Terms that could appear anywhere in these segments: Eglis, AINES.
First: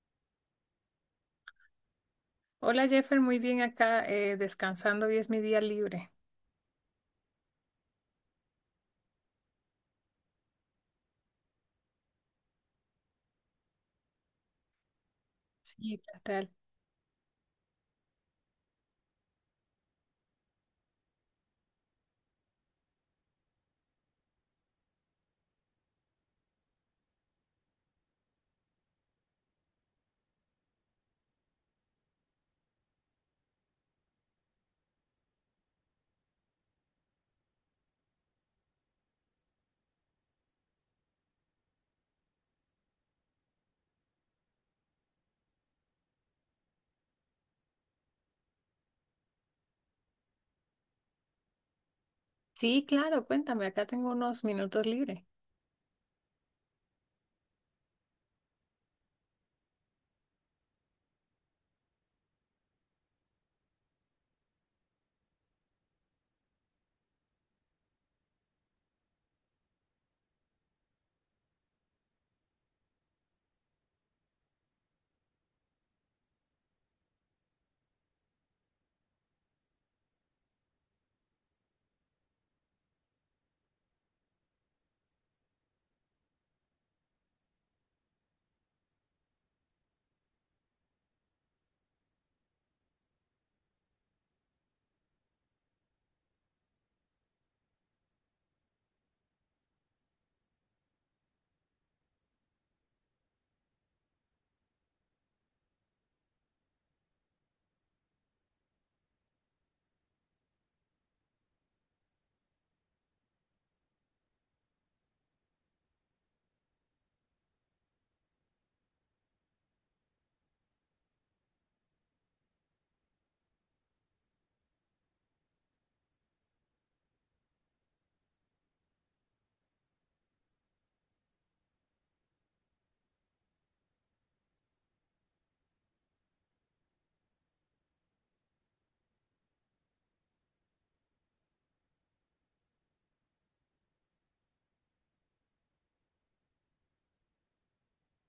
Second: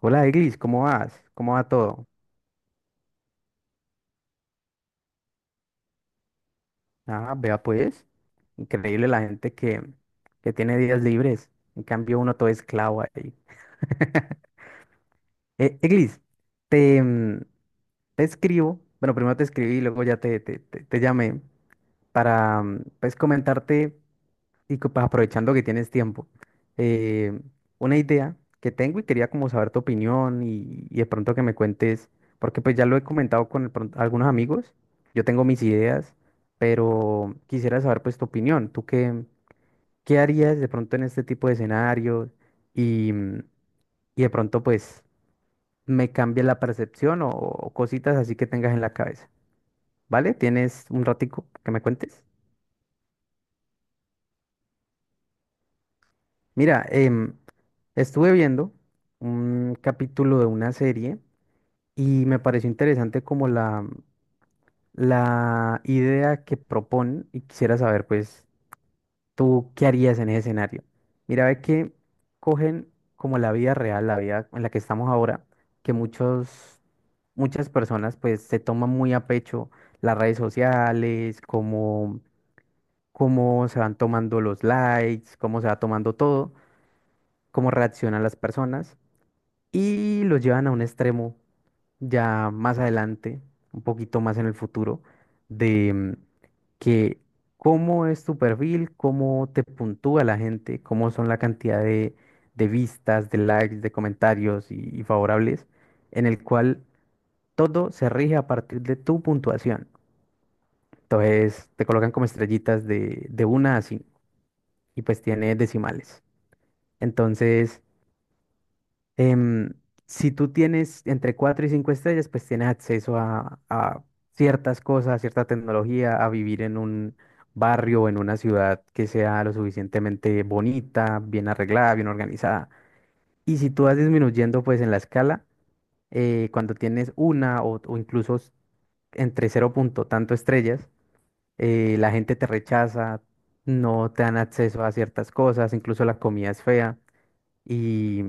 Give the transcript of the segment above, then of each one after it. Hola, Eglis, ¿cómo vas? ¿Cómo va todo? Hola Jeffer, muy bien acá, descansando, hoy es mi día libre. Ah, vea pues, increíble la gente que tiene días libres. En cambio, uno todo esclavo ahí. Sí, ¿qué Eglis, tal? te, mm, te escribo, bueno, primero te escribí y luego ya te llamé para, pues, comentarte. Y que, pues, aprovechando que tienes tiempo, eh, una idea que tengo y quería como saber tu opinión y de pronto que me cuentes, porque pues ya lo he comentado con de pronto algunos amigos, yo tengo mis ideas, pero quisiera saber pues tu opinión. ¿Tú qué, qué harías de pronto en este tipo de escenarios y, y de pronto pues me cambia la percepción o cositas así que tengas en la cabeza, vale? ¿Tienes un ratico que me cuentes? Sí, claro, cuéntame, acá tengo unos minutos libres. Mira, estuve viendo un capítulo de una serie y me pareció interesante como la idea que proponen y quisiera saber, pues, tú qué harías en ese escenario. Mira, ve que cogen como la vida real, la vida en la que estamos ahora, que muchas personas pues se toman muy a pecho las redes sociales, como cómo se van tomando los likes, cómo se va tomando todo, cómo reaccionan las personas, y lo llevan a un extremo ya más adelante, un poquito más en el futuro, de mm, que cómo es tu perfil, cómo te puntúa la gente, cómo son la cantidad de vistas, de likes, de comentarios y favorables, en el cual todo se rige a partir de tu puntuación. Entonces te colocan como estrellitas de una a 5 y pues tiene decimales. Entonces... em, si tú tienes entre 4 y 5 estrellas, pues tienes acceso a ciertas cosas, a cierta tecnología, a vivir en un barrio o en una ciudad que sea lo suficientemente bonita, bien arreglada, bien organizada. Y si tú vas disminuyendo pues en la escala, cuando tienes una o incluso entre cero punto tanto estrellas, la gente te rechaza, no te dan acceso a ciertas cosas, incluso la comida es fea. Y,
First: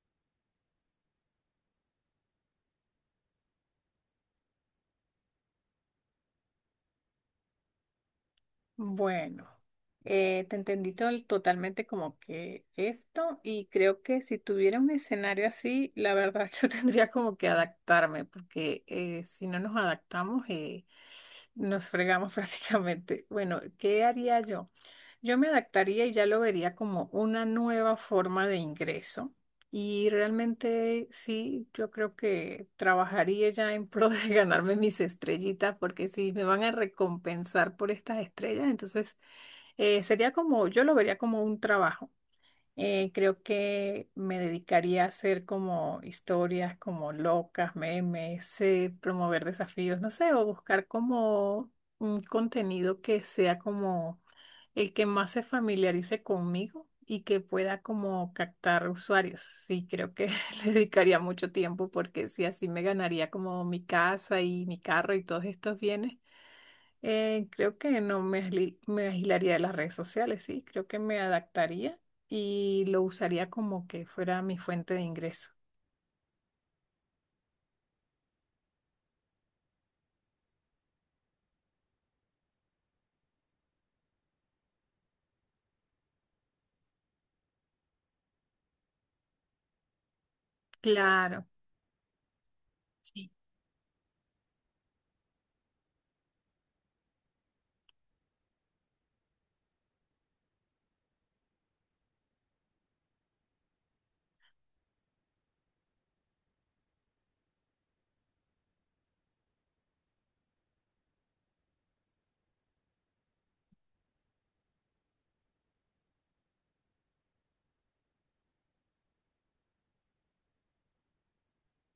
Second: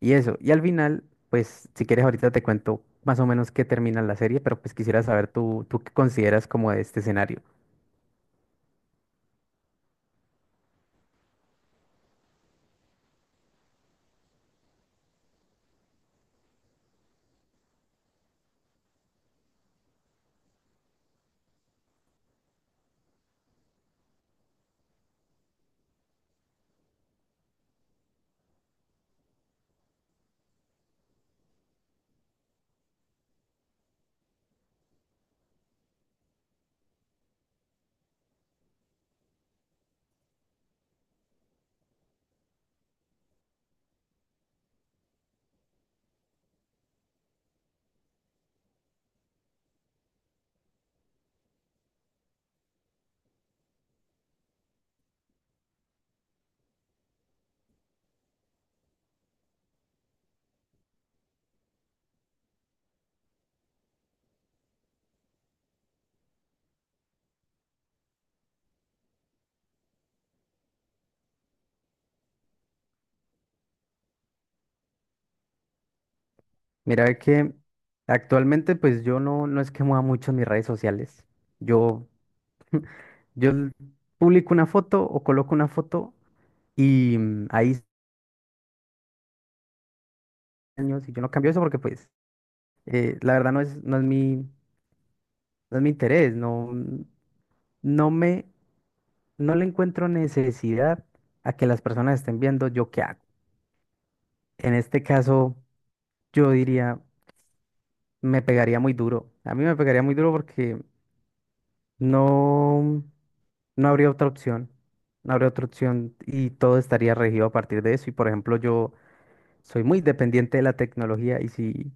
y eso. Y al final, pues, si quieres, ahorita te cuento más o menos qué termina la serie, pero pues quisiera saber tú qué consideras como de este escenario. Bueno, te entendí totalmente como que esto, y creo que si tuviera un escenario así, la verdad, yo tendría como que adaptarme, porque si no nos adaptamos, nos fregamos prácticamente. Bueno, ¿qué haría yo? Yo me adaptaría y ya lo vería como una nueva forma de ingreso. Y realmente sí, yo creo que trabajaría ya en pro de ganarme mis estrellitas, porque si me van a recompensar por estas estrellas, entonces sería como, yo lo vería como un trabajo. Creo que me dedicaría a hacer como historias como locas, memes, promover desafíos, no sé, o buscar como un contenido que sea como el que más se familiarice conmigo y que pueda como captar usuarios. Y creo que le dedicaría mucho tiempo, porque si así me ganaría como mi casa y mi carro y todos estos bienes. Creo que no me, me agilaría de las redes sociales, sí, creo que me adaptaría y lo usaría como que fuera mi fuente de ingreso. Mira, ve que actualmente, pues yo no, no es que mueva mucho mis redes sociales. Yo, yo publico una foto o coloco una foto y ahí años y yo no Claro. cambio eso, porque pues Sí. la verdad no no es mi, no es mi interés. No, no me, no le encuentro necesidad a que las personas estén viendo yo qué hago. En este caso, yo diría, me pegaría muy duro. A mí me pegaría muy duro porque no, no habría otra opción. No habría otra opción y todo estaría regido a partir de eso. Y por ejemplo, yo soy muy dependiente de la tecnología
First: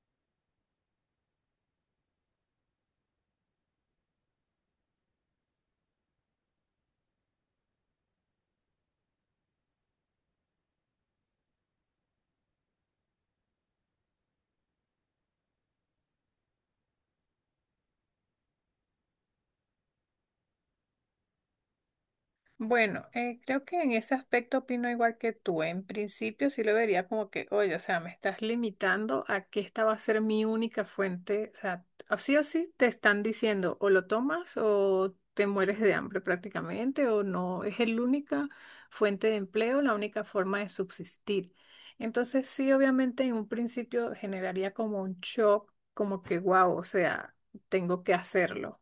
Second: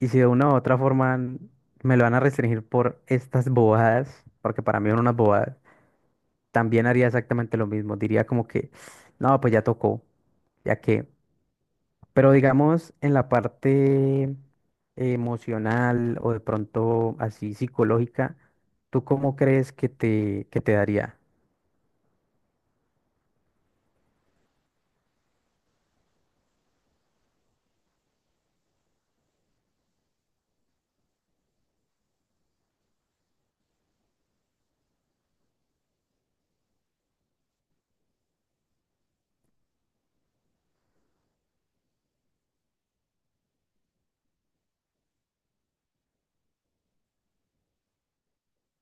y si de una u otra forma me lo van a restringir por estas bobadas, porque para mí son unas bobadas, también haría exactamente lo mismo. Diría como que, no, pues ya tocó, ya que. Pero digamos, en la parte emocional o de pronto así psicológica, ¿tú cómo crees que que te daría? Bueno, creo que en ese aspecto opino igual que tú. En principio sí lo vería como que, oye, o sea, me estás limitando a que esta va a ser mi única fuente. O sea, o sí te están diciendo o lo tomas o te mueres de hambre prácticamente, o no. Es la única fuente de empleo, la única forma de subsistir. Entonces sí, obviamente en un principio generaría como un shock, como que, wow, o sea, tengo que hacerlo,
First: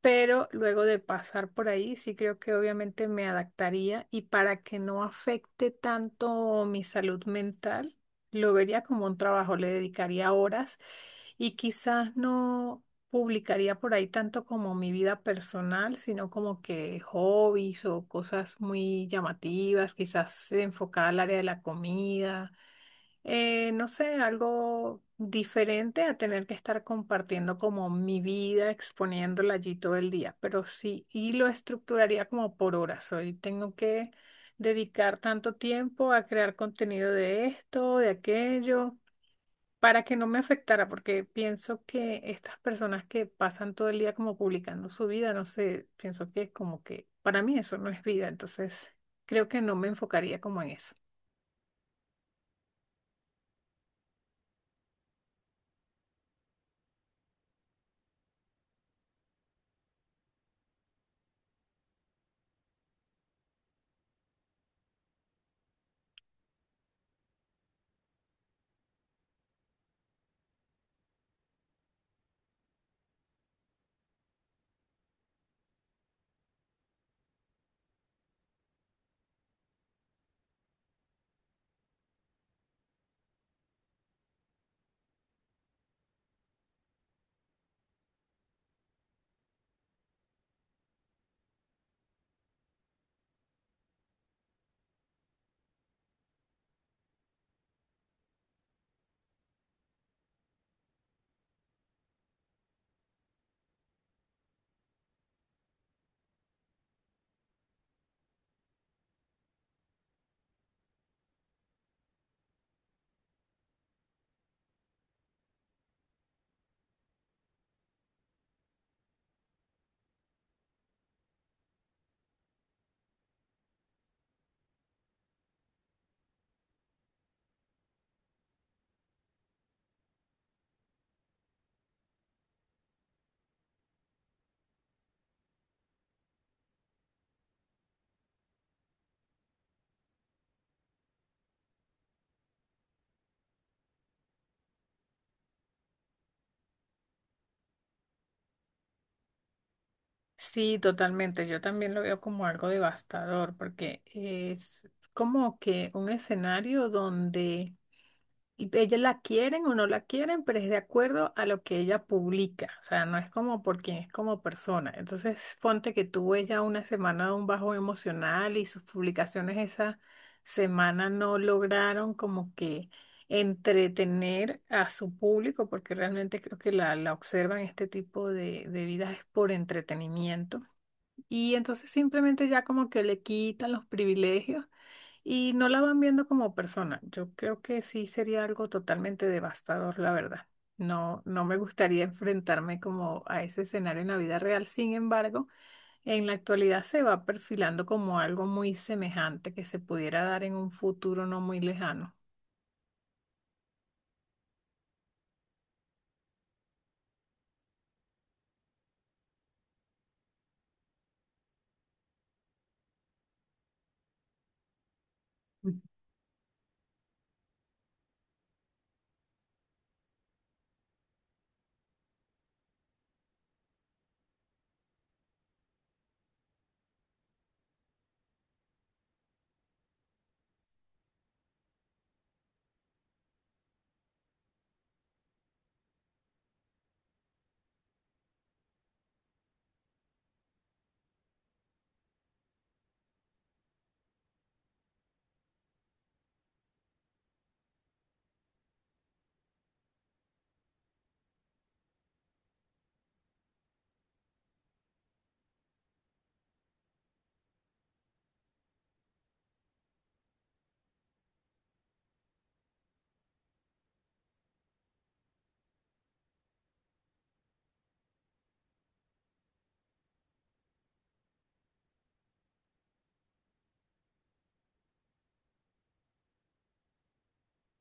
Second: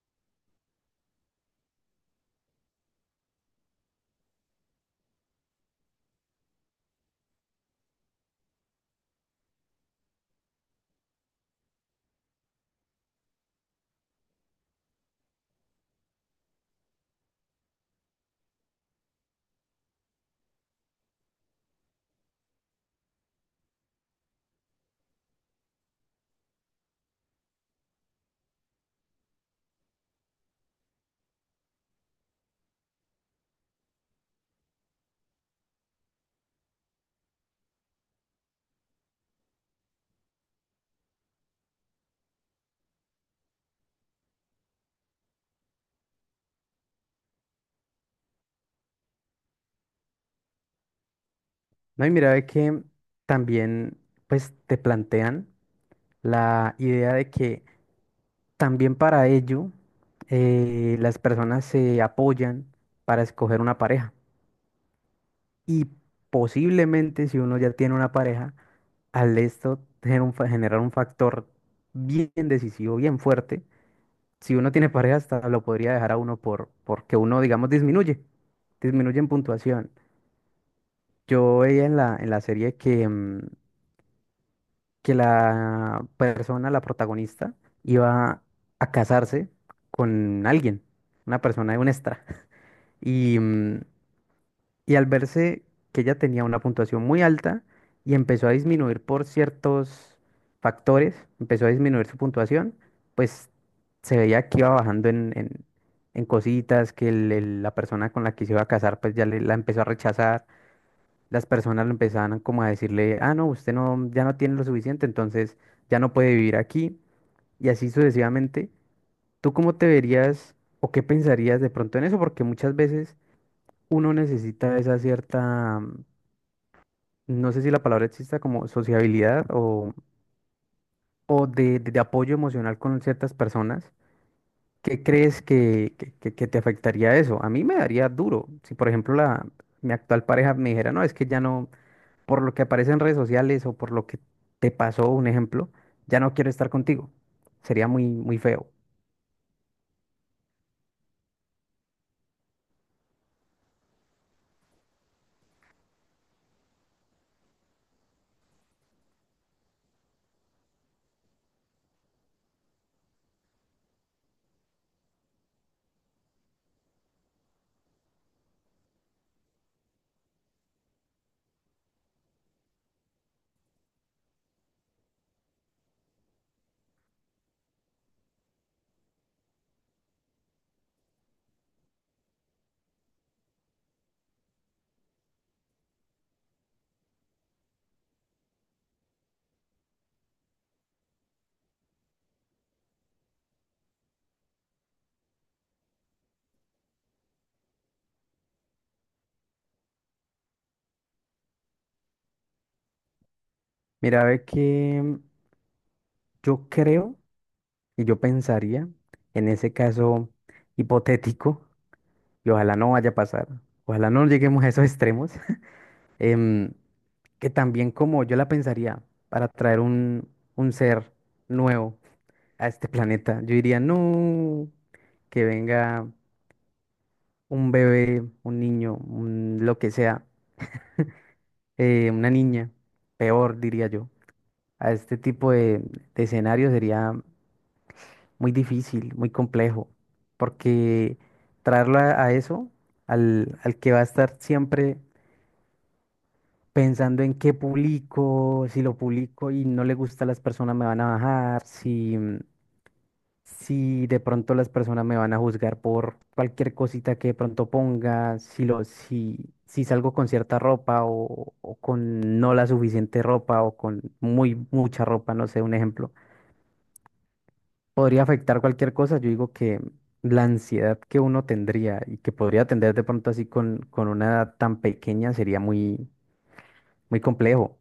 pero luego de pasar por ahí, sí creo que obviamente me adaptaría, y para que no afecte tanto mi salud mental, lo vería como un trabajo, le dedicaría horas y quizás no publicaría por ahí tanto como mi vida personal, sino como que hobbies o cosas muy llamativas, quizás enfocada al área de la comida. No sé, algo diferente a tener que estar compartiendo como mi vida, exponiéndola allí todo el día, pero sí, y lo estructuraría como por horas. Hoy tengo que dedicar tanto tiempo a crear contenido de esto, de aquello, para que no me afectara, porque pienso que estas personas que pasan todo el día como publicando su vida, no sé, pienso que como que para mí eso no es vida, entonces creo que no me enfocaría como en eso. No, y mira, ve que también pues te plantean la idea de que también para ello las personas se apoyan para escoger una pareja. Y posiblemente si uno ya tiene una pareja, al esto tener un generar un factor bien decisivo, bien fuerte, si uno tiene pareja, hasta lo podría dejar a uno por, porque uno, digamos, disminuye, disminuye en puntuación. Yo veía en en la serie que la persona, la protagonista, iba a casarse con alguien, una persona, un extra. Y, y al verse que ella tenía una puntuación muy alta y empezó a disminuir por ciertos factores, empezó a disminuir su puntuación, pues se veía que iba bajando en cositas, que la persona con la que se iba a casar pues ya la empezó a rechazar, las personas le empezaban como a decirle, ah, no, usted no, ya no tiene lo suficiente, entonces ya no puede vivir aquí, y así sucesivamente. ¿Tú cómo te verías o qué pensarías de pronto en eso? Porque muchas veces uno necesita esa cierta, no sé si la palabra exista, como sociabilidad o, de apoyo emocional con ciertas personas. ¿Qué crees que, que te afectaría eso? A mí me daría duro. Si, por ejemplo, mi actual pareja me dijera, no, es que ya no, por lo que aparece en redes sociales o por lo que te pasó, un ejemplo, ya no quiero estar contigo. Sería muy, muy feo. Sí, totalmente. Yo también lo veo como algo devastador, porque es como que un escenario donde y ella la quieren o no la quieren, pero es de acuerdo a lo que ella publica. O sea, no es como por quien es como persona. Entonces, ponte que tuvo ella una semana de un bajo emocional y sus publicaciones esa semana no lograron como que entretener a su público, porque realmente creo que la observan este tipo de vidas es por entretenimiento. Y entonces simplemente ya como que le quitan los privilegios y no la van viendo como persona. Yo creo que sí sería algo totalmente devastador, la verdad. No, no me gustaría enfrentarme como a ese escenario en la vida real. Sin embargo, en la actualidad se va perfilando como algo muy semejante que se pudiera dar en un futuro no muy lejano. Mira, ve que yo creo y yo pensaría, en ese caso hipotético, y ojalá no vaya a pasar, ojalá no lleguemos a esos extremos. Mm. em, que también como yo la pensaría para traer un ser nuevo a este planeta, yo diría, no, que venga un bebé, un niño, un, lo que sea, una niña, peor diría yo. A este tipo de escenario sería muy difícil, muy complejo, porque traerlo a eso, al, al que va a estar siempre pensando en qué publico, si lo publico y no le gusta a las personas me van a bajar, si, si de pronto las personas me van a juzgar por cualquier cosita que de pronto ponga, si lo, si, si salgo con cierta ropa o con no la suficiente ropa o con muy mucha ropa, no sé, un ejemplo. Podría afectar cualquier cosa, yo digo que la ansiedad que uno tendría y que podría tener de pronto así con una edad tan pequeña sería muy, muy complejo.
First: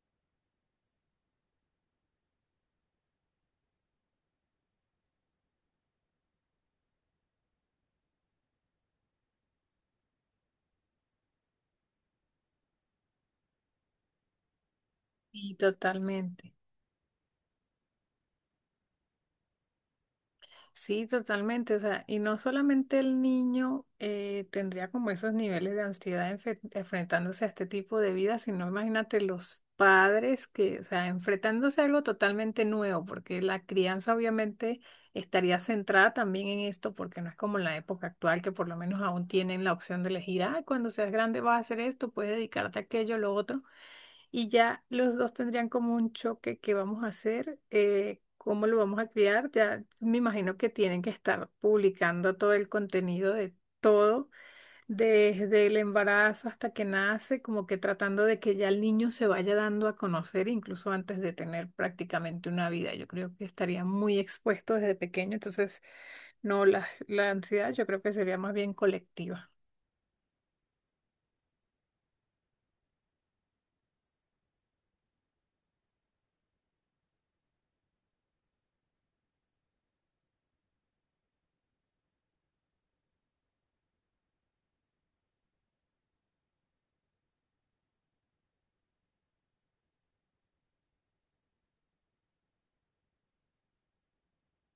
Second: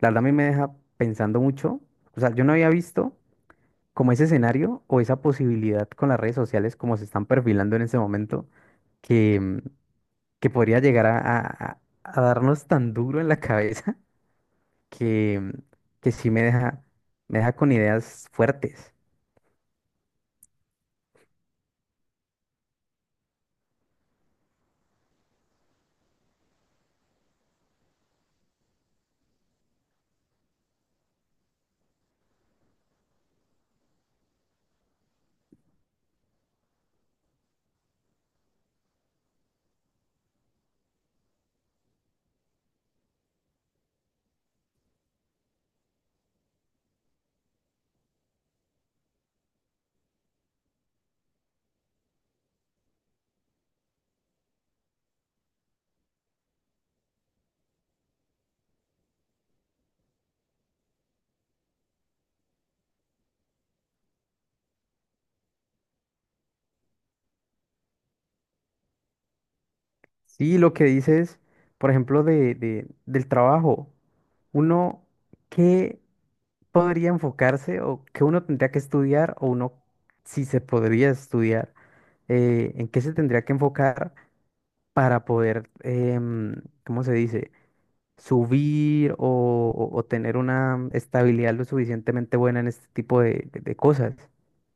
La verdad a mí me deja pensando mucho. O sea, yo no había visto como ese escenario o esa posibilidad con las redes sociales como se están perfilando en ese momento que, mm, que podría llegar a darnos tan duro en la cabeza que, mm, Y que sí me totalmente. Me deja con ideas fuertes. Sí, totalmente. O sea, y no solamente el niño tendría como esos niveles de ansiedad enfrentándose a este tipo de vida, sino imagínate los padres que, o sea, enfrentándose a algo totalmente nuevo, porque la crianza obviamente estaría centrada también en esto, porque no es como en la época actual, que por lo menos aún tienen la opción de elegir, ah, cuando seas grande vas a hacer esto, puedes dedicarte a aquello, lo otro, y ya los dos tendrían como un choque, ¿qué vamos a hacer? ¿Cómo lo vamos a criar? Ya me imagino que tienen que estar publicando todo el contenido de todo, desde el embarazo hasta que nace, como que tratando de que ya el niño se vaya dando a conocer, incluso antes de tener prácticamente una vida. Yo creo que estaría muy expuesto desde pequeño, entonces no, la ansiedad yo creo que sería más bien colectiva. Sí, lo que dices, por ejemplo, del trabajo. Uno, ¿qué podría enfocarse o qué uno tendría que estudiar o uno si se podría estudiar, en qué se tendría que enfocar para poder, em, ¿cómo se dice? Subir o tener una estabilidad lo suficientemente buena en este tipo de cosas.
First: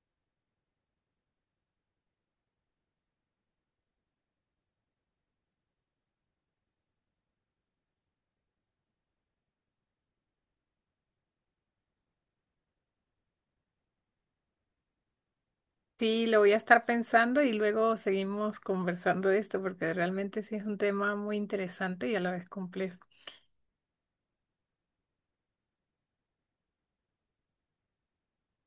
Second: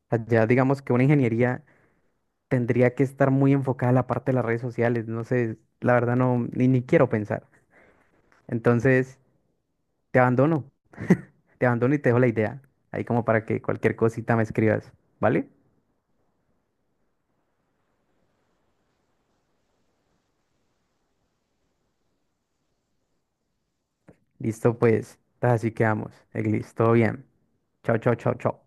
O sea, ya digamos que una ingeniería tendría que estar muy enfocada a la parte de las redes sociales, no sé, la verdad no, ni, ni quiero pensar. Entonces, te abandono, te abandono y te dejo la idea, ahí como para que cualquier cosita me escribas, ¿vale? Sí, lo voy a estar pensando y luego seguimos conversando de esto, porque realmente sí es un tema muy interesante y a la vez complejo. Listo, pues, así quedamos. Eglis, todo bien. Chao, chao, chao, chao.